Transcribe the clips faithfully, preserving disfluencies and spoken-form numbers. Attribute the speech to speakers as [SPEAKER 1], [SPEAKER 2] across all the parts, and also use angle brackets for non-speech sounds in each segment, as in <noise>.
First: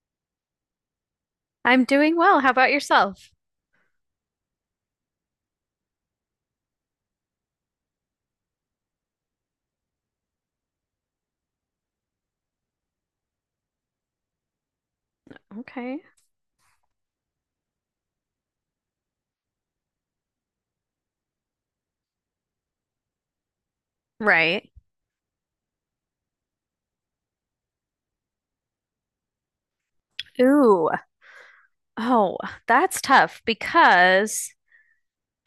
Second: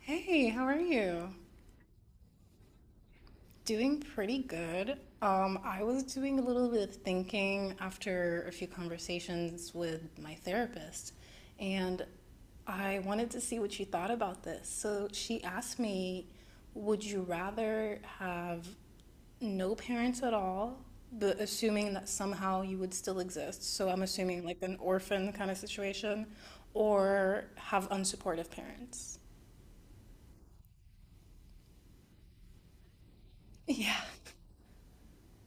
[SPEAKER 1] Hey, how are you?
[SPEAKER 2] I'm doing well. How about yourself?
[SPEAKER 1] Doing pretty good. Um, I was doing a little bit of thinking after a few conversations with my therapist, and I wanted to see what you thought about this. So she asked
[SPEAKER 2] Okay.
[SPEAKER 1] me, would you rather have no parents at all, but assuming that somehow you would still exist? So I'm assuming like
[SPEAKER 2] Right.
[SPEAKER 1] an orphan kind of situation, or have unsupportive parents?
[SPEAKER 2] Ooh. Oh, that's tough
[SPEAKER 1] Yeah.
[SPEAKER 2] because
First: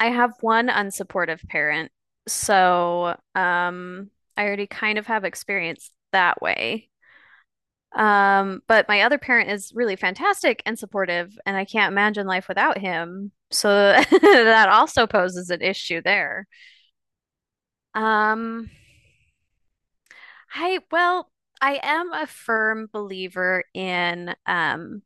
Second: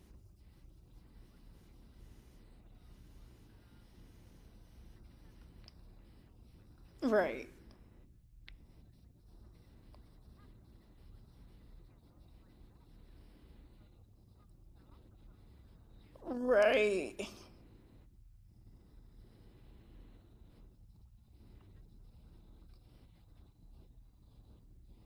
[SPEAKER 2] I have one unsupportive parent. So, um, I already kind of have experience that way.
[SPEAKER 1] <laughs> Right.
[SPEAKER 2] Um, but my other parent is really fantastic and supportive, and I can't imagine life without him. So <laughs> that also poses an issue there.
[SPEAKER 1] Right.
[SPEAKER 2] Um, I, well, I am a firm believer in um,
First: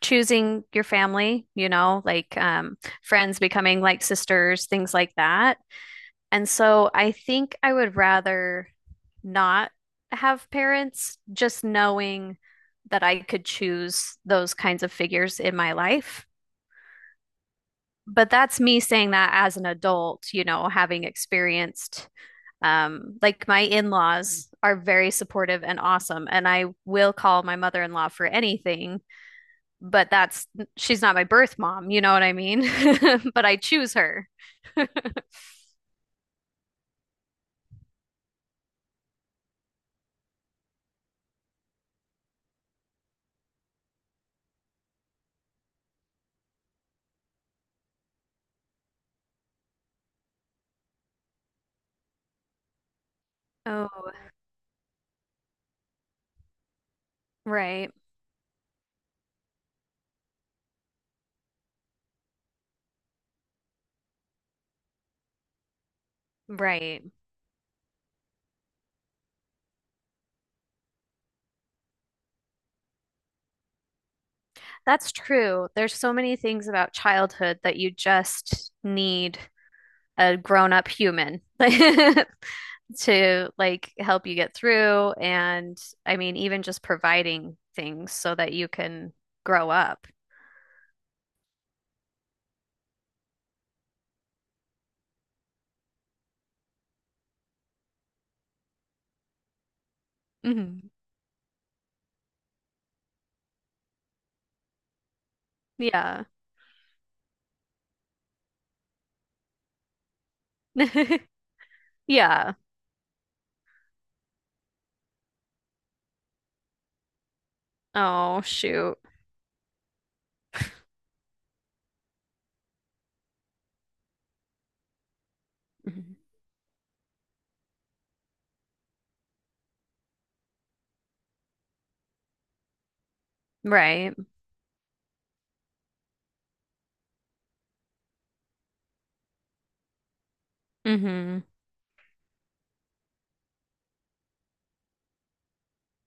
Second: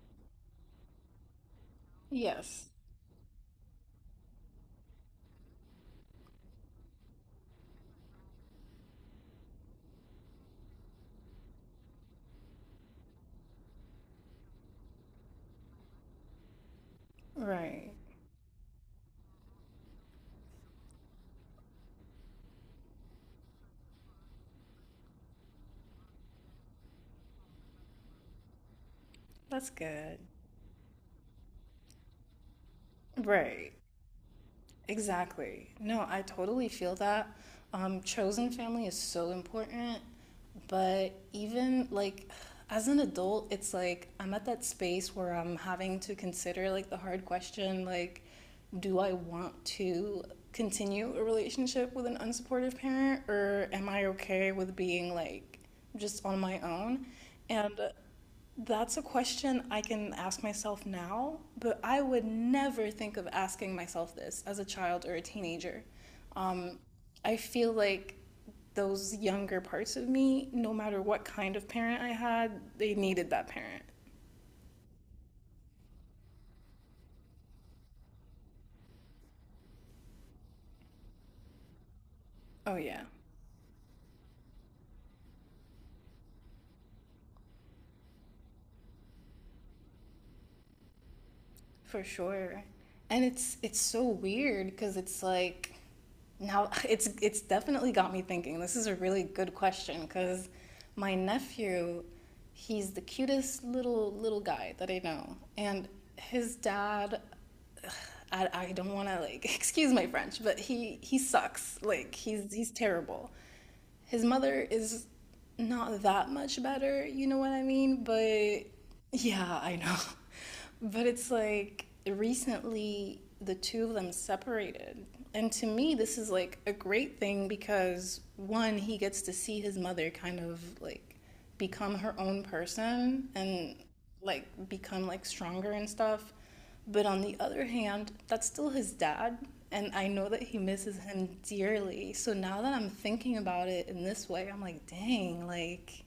[SPEAKER 2] choosing your family, you know, like
[SPEAKER 1] Yes.
[SPEAKER 2] um, friends becoming like sisters, things like that. And so I think I would rather not have parents, just knowing that I could choose those kinds of figures in my life.
[SPEAKER 1] Right.
[SPEAKER 2] But that's me saying that as an adult, you know, having experienced um, like my in-laws are very supportive and awesome, and I will call my mother-in-law for anything,
[SPEAKER 1] That's
[SPEAKER 2] but
[SPEAKER 1] good.
[SPEAKER 2] that's she's not my birth mom, you know what I mean? <laughs> But I
[SPEAKER 1] Right.
[SPEAKER 2] choose her. <laughs>
[SPEAKER 1] Exactly. No, I totally feel that. Um, chosen family is so important, but even like as an adult, it's like I'm at that space where I'm having to consider like the hard question like, do I want to continue a relationship with an unsupportive parent, or am I
[SPEAKER 2] Oh,
[SPEAKER 1] okay with being like just on my own? And
[SPEAKER 2] right,
[SPEAKER 1] that's a question I can ask myself now, but I would never think of asking myself this as a child or a teenager. Um,
[SPEAKER 2] right.
[SPEAKER 1] I feel like those younger parts of me, no matter what kind of parent I had, they needed that parent.
[SPEAKER 2] That's true. There's so many things about childhood that you just need a grown-up human
[SPEAKER 1] Oh,
[SPEAKER 2] <laughs>
[SPEAKER 1] yeah.
[SPEAKER 2] to like help you get through. And I mean, even just providing things so that you can grow up.
[SPEAKER 1] For sure. And it's it's so weird because it's like now, <laughs> it's it's definitely got me thinking. This is a really good question because
[SPEAKER 2] Mhm.
[SPEAKER 1] my nephew, he's the cutest little little guy that I know, and
[SPEAKER 2] Yeah.
[SPEAKER 1] his dad. <sighs> I, I don't want to like <laughs> excuse my French, but he he
[SPEAKER 2] <laughs>
[SPEAKER 1] sucks. Like he's
[SPEAKER 2] Yeah.
[SPEAKER 1] he's terrible. His mother is not that much better, you know what I mean?
[SPEAKER 2] Oh,
[SPEAKER 1] But
[SPEAKER 2] shoot.
[SPEAKER 1] yeah, I know. <laughs> But it's like recently the two of them separated. And to me,
[SPEAKER 2] Mhm.
[SPEAKER 1] this is like a great thing because one, he gets to see his mother kind of like become her own person and
[SPEAKER 2] Right.
[SPEAKER 1] like become like stronger and stuff. But on the other hand, that's still his dad. And I know that he misses him
[SPEAKER 2] hmm
[SPEAKER 1] dearly. So now that I'm thinking about it in this way, I'm like, dang, like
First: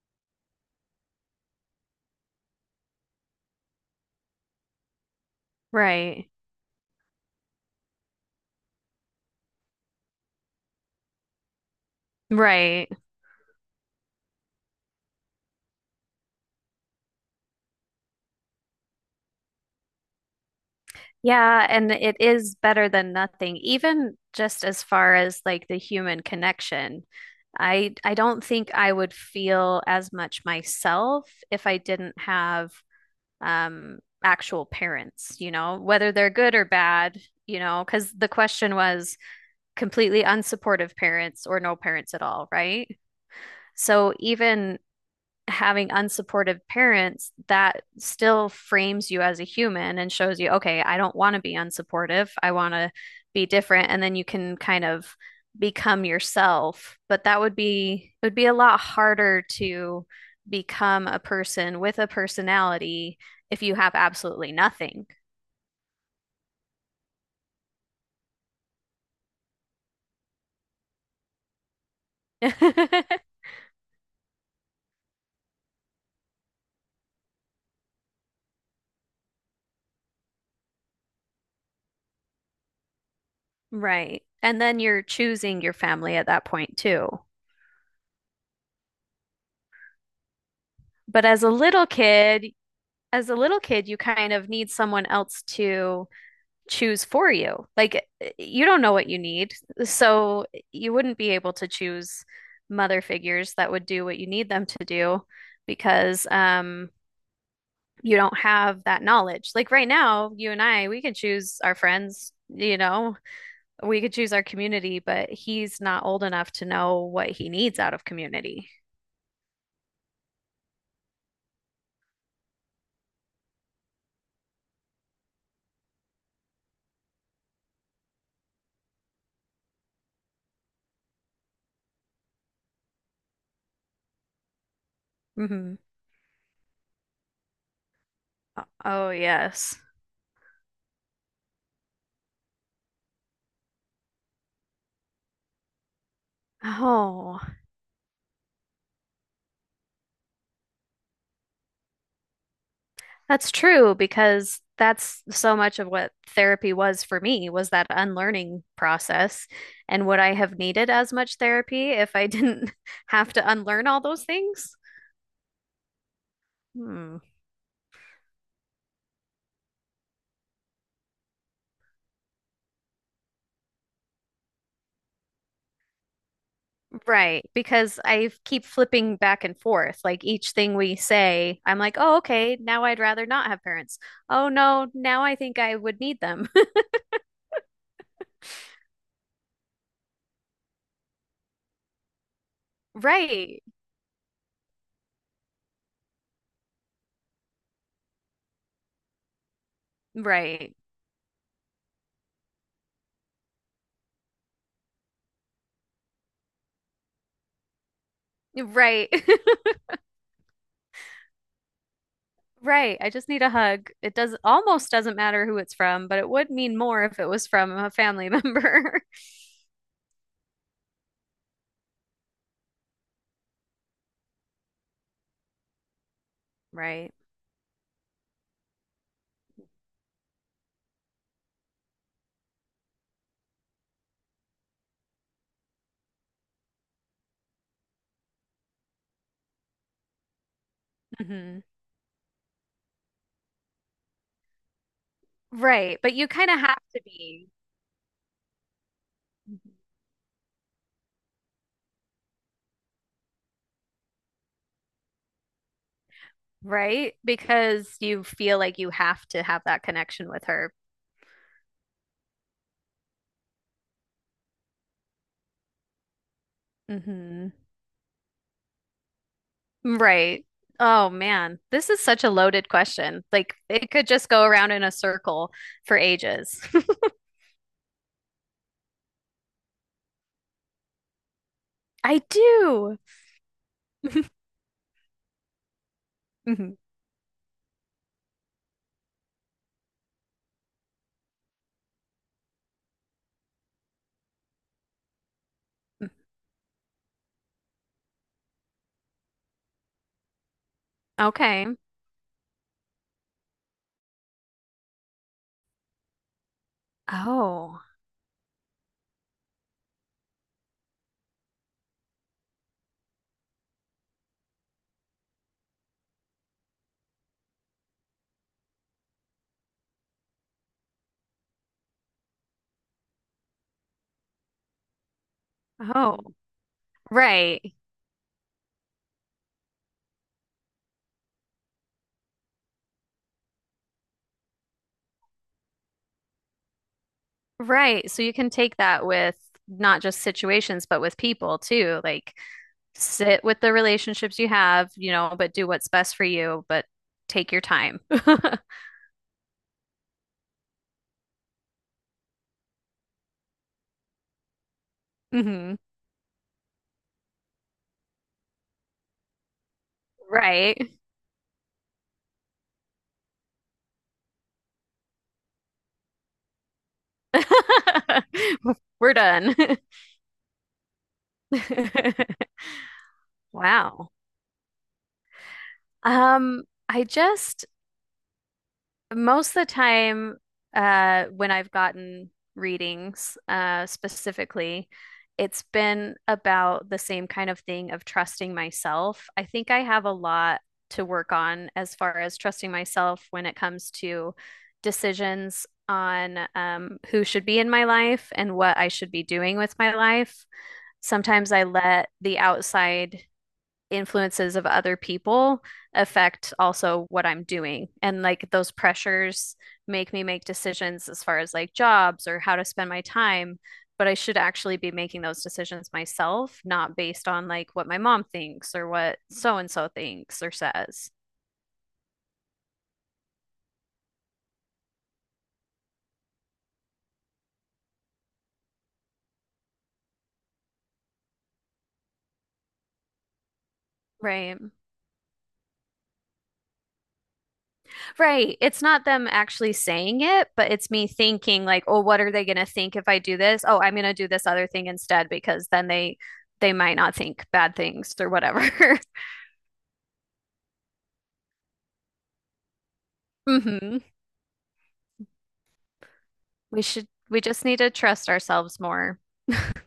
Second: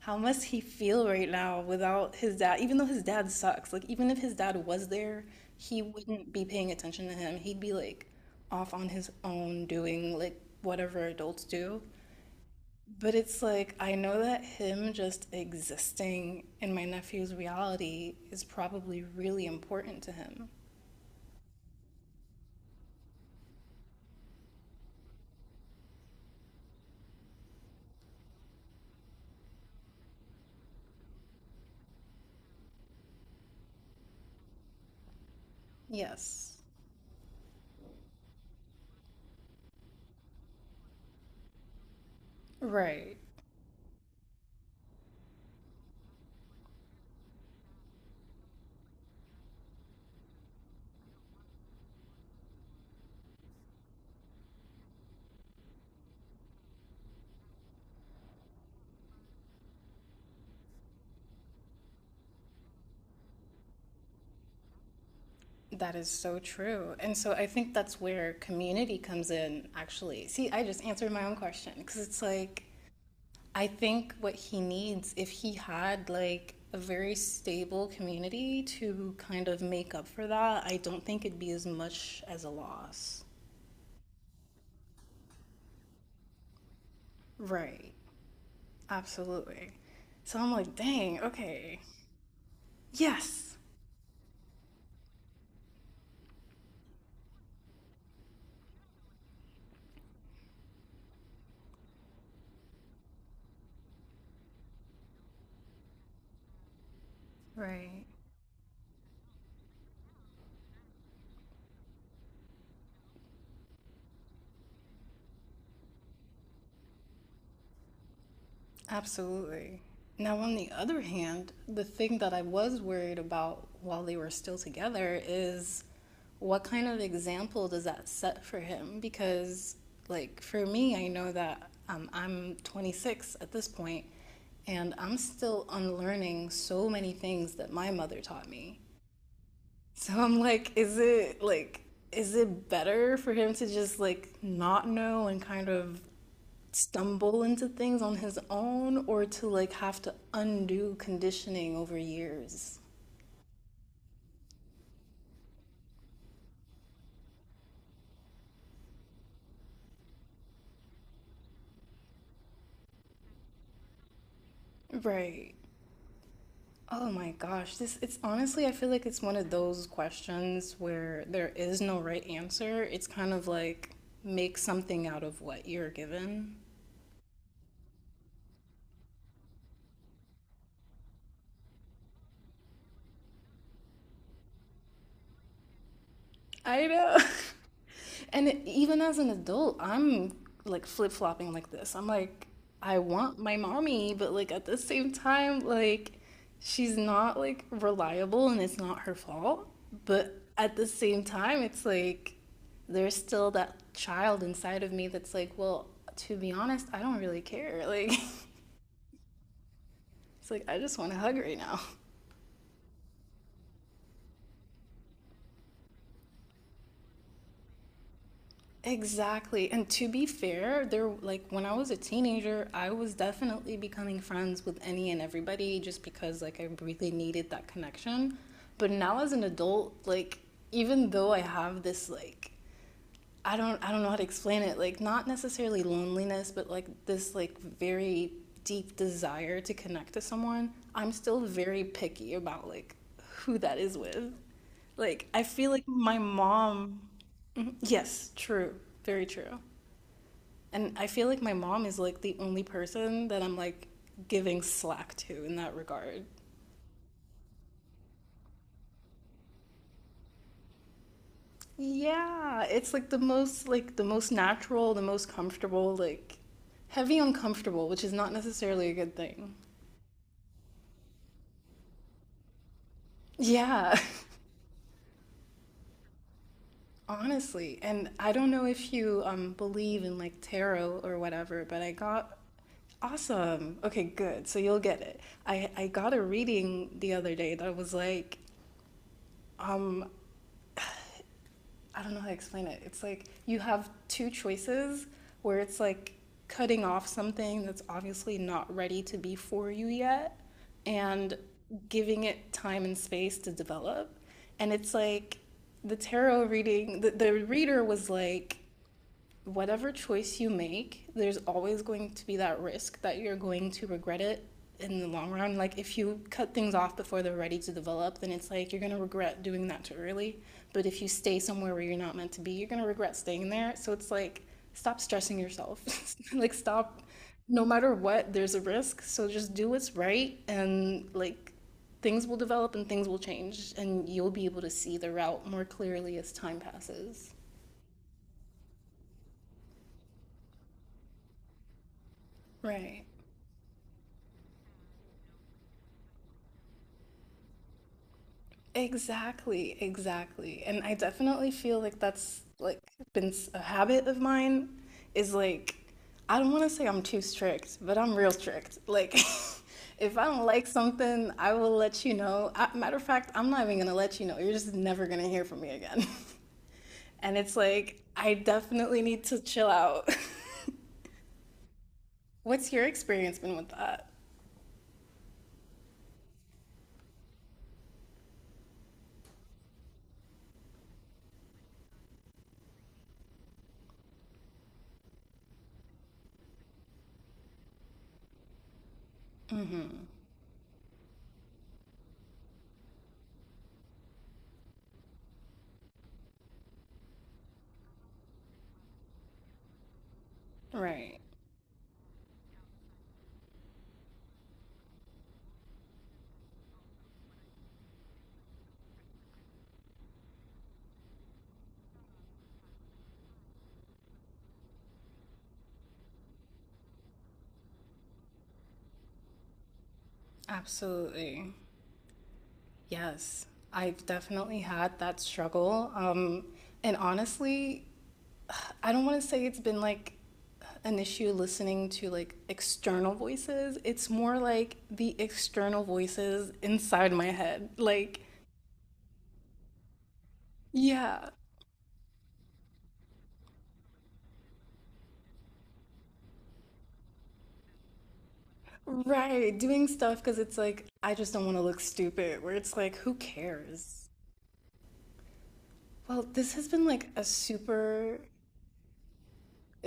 [SPEAKER 1] how must he feel right now without his dad? Even though his dad sucks, like even if his dad was there, he
[SPEAKER 2] Right.
[SPEAKER 1] wouldn't be paying attention to him. He'd be like off on his own doing like whatever adults do.
[SPEAKER 2] Right.
[SPEAKER 1] But it's like I know that him just existing in my nephew's reality is probably really important to him.
[SPEAKER 2] Yeah, and it is better than nothing, even just as far as like the human connection. I I don't think I would feel as much myself if I didn't have um actual parents, you know, whether they're good
[SPEAKER 1] Yes.
[SPEAKER 2] or bad, you know, because the question was completely unsupportive parents or no parents at all, right?
[SPEAKER 1] Right.
[SPEAKER 2] So even having unsupportive parents, that still frames you as a human and shows you, okay, I don't want to be unsupportive. I want to be different. And then you can kind of become yourself. But that would be, it would be a lot harder to become a person with a personality if you have absolutely nothing.
[SPEAKER 1] That is so true. And so I think that's where community comes in, actually. See, I just answered my own question because it's like
[SPEAKER 2] <laughs>
[SPEAKER 1] I think what he needs, if he had like a very stable community to kind of make up for that, I don't think it'd be as much as a loss.
[SPEAKER 2] Right. And then you're choosing your family at that point too.
[SPEAKER 1] Right. Absolutely. So I'm like, dang,
[SPEAKER 2] But as a
[SPEAKER 1] okay.
[SPEAKER 2] little kid, as a
[SPEAKER 1] Yes.
[SPEAKER 2] little kid, you kind of need someone else to choose for you. Like eh, you don't know what you need. So you wouldn't be able to choose mother figures that would do what you need them to do because um
[SPEAKER 1] Right.
[SPEAKER 2] you don't have that knowledge. Like right now, you and I, we can choose our friends, you know, we could choose our community, but he's not old enough to know what he needs out of community.
[SPEAKER 1] Absolutely. Now, on the other hand, the thing that I was worried about while they were still together is what kind of example does that set for him? Because, like, for me, I know that um, I'm twenty-six at this point, and I'm still
[SPEAKER 2] hmm
[SPEAKER 1] unlearning so many things that my mother taught me.
[SPEAKER 2] Oh, yes.
[SPEAKER 1] So I'm like, is it like is it better for him to just like not know and kind of
[SPEAKER 2] Oh,
[SPEAKER 1] stumble into things on his own, or to like have to undo conditioning over years?
[SPEAKER 2] that's true because that's so much of what therapy was for me was that unlearning process. And would I have needed as much therapy if I didn't <laughs> have to unlearn all those things?
[SPEAKER 1] Right. Oh
[SPEAKER 2] Hmm.
[SPEAKER 1] my gosh, this it's honestly I feel like it's one of those questions where there is no right answer. It's kind of like make something out of what you're given.
[SPEAKER 2] Right, because I keep flipping back and forth. Like each thing we say, I'm like, oh, okay, now I'd rather not have parents. Oh, no, now I think I would need them. <laughs>
[SPEAKER 1] I know. <laughs> And even as an adult, I'm like flip-flopping like this. I'm like, I want my
[SPEAKER 2] Right,
[SPEAKER 1] mommy, but like at the same time, like she's not like reliable and it's not her fault. But
[SPEAKER 2] right,
[SPEAKER 1] at the same time, it's like there's still that child inside of me that's like, well, to be honest, I don't really care. Like,
[SPEAKER 2] right. <laughs>
[SPEAKER 1] <laughs> it's like I just want to hug right now.
[SPEAKER 2] Right. I just need a hug. It does almost doesn't matter who it's from, but it would mean more if it was from a family <laughs> member.
[SPEAKER 1] Exactly. And to be fair, there like when I was a teenager, I was definitely becoming friends with any and everybody just because like I really
[SPEAKER 2] Right.
[SPEAKER 1] needed that connection. But now as an adult, like even though I have this like I don't I don't know how to explain it. Like not necessarily loneliness, but like this like very deep desire to connect to someone. I'm still
[SPEAKER 2] hmm
[SPEAKER 1] very picky about like who that is with. Like I feel like
[SPEAKER 2] Right. But
[SPEAKER 1] my
[SPEAKER 2] you kind of have
[SPEAKER 1] mom.
[SPEAKER 2] to be,
[SPEAKER 1] Mhm. Yes, true. Very true. And I feel like my mom is like the only person that I'm like giving slack to in that regard.
[SPEAKER 2] right? Because you feel like you have to have that connection with her.
[SPEAKER 1] Yeah, it's like the most like the most natural, the most comfortable, like heavy
[SPEAKER 2] hmm
[SPEAKER 1] uncomfortable, which is not necessarily a good thing.
[SPEAKER 2] Right. Oh man, this is such a loaded question. Like it
[SPEAKER 1] Yeah,
[SPEAKER 2] could just go around in a circle for ages.
[SPEAKER 1] <laughs> honestly. And I don't know if you um believe in like tarot or whatever, but I
[SPEAKER 2] <laughs> I
[SPEAKER 1] got
[SPEAKER 2] do.
[SPEAKER 1] awesome. Okay,
[SPEAKER 2] <laughs>
[SPEAKER 1] good. So you'll get it. I I got a
[SPEAKER 2] Mhm.
[SPEAKER 1] reading the other day that was like um, I don't know how to explain it. It's like you have two choices where it's like cutting off something that's obviously not ready to be for you yet and
[SPEAKER 2] Okay.
[SPEAKER 1] giving it time and space to develop. And it's like the tarot reading, the, the
[SPEAKER 2] Oh.
[SPEAKER 1] reader was like, whatever choice you make, there's always going to be that risk that you're going to regret it in the long run. Like if you cut things off before they're ready to develop, then it's like you're going to regret doing that too early. But if you stay somewhere where you're not meant to be, you're going to regret staying there. So it's like stop stressing yourself.
[SPEAKER 2] Oh.
[SPEAKER 1] <laughs> Like stop no
[SPEAKER 2] Right.
[SPEAKER 1] matter what, there's a risk. So just do what's right and like things will develop and things will change and you'll be able to see the route more clearly as time passes.
[SPEAKER 2] Right. So you can take that with not just situations, but with people too. Like
[SPEAKER 1] Right.
[SPEAKER 2] sit with the relationships you have, you know, but do what's best for you, but take your time.
[SPEAKER 1] Exactly, exactly. And I definitely feel like that's like been s- a habit of mine is
[SPEAKER 2] <laughs>
[SPEAKER 1] like
[SPEAKER 2] hmm
[SPEAKER 1] I don't want to say I'm too strict, but I'm real strict. Like <laughs> if I don't like
[SPEAKER 2] Right.
[SPEAKER 1] something, I will let you know. I, matter of fact, I'm not even going to let you know. You're just never going to hear from me again. <laughs> And it's like I
[SPEAKER 2] <laughs>
[SPEAKER 1] definitely
[SPEAKER 2] We're
[SPEAKER 1] need to
[SPEAKER 2] done.
[SPEAKER 1] chill out. <laughs>
[SPEAKER 2] <laughs>
[SPEAKER 1] What's your experience been with that?
[SPEAKER 2] Wow. Um, I just Most of the time, uh, when I've gotten readings, uh, specifically, it's been about the same kind of thing of trusting myself. I think I have
[SPEAKER 1] Hmm.
[SPEAKER 2] a lot to work on as far as trusting myself when it comes to decisions on um, who should be in my life and what I should be doing with my life.
[SPEAKER 1] Right.
[SPEAKER 2] Sometimes I let the outside influences of other people affect also what I'm doing. And like those pressures make me make decisions as far as like jobs or how to spend my time. But I should actually be making those decisions myself, not based on like what my mom thinks or what so and so thinks or says.
[SPEAKER 1] Absolutely. Yes, I've definitely had that struggle. Um, and honestly, I don't want to say it's been like an issue listening to like external voices. It's more
[SPEAKER 2] Right.
[SPEAKER 1] like the external voices inside my head. Like,
[SPEAKER 2] Right. It's not them actually saying it, but it's me
[SPEAKER 1] yeah,
[SPEAKER 2] thinking like, oh, what are they going to think if I do this? Oh, I'm going to do this other thing instead because then they they might not think bad things or whatever.
[SPEAKER 1] right, doing stuff because it's like, I just don't want to look stupid, where it's like, who
[SPEAKER 2] <laughs> hmm
[SPEAKER 1] cares? Well, this has
[SPEAKER 2] We
[SPEAKER 1] been
[SPEAKER 2] should
[SPEAKER 1] like a
[SPEAKER 2] we just need to
[SPEAKER 1] super
[SPEAKER 2] trust ourselves more.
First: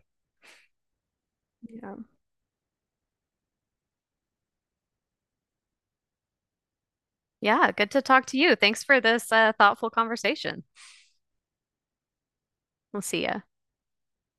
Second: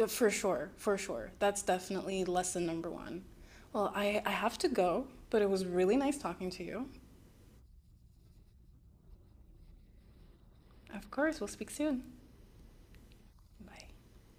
[SPEAKER 1] Uh, for sure, for sure. That's
[SPEAKER 2] Yeah.
[SPEAKER 1] definitely lesson number one. Well, I, I have to go, but it was really nice talking to you.
[SPEAKER 2] Yeah, good to talk to you. Thanks for this uh, thoughtful conversation.
[SPEAKER 1] Of course, we'll speak soon.
[SPEAKER 2] We'll see ya.
[SPEAKER 1] Bye.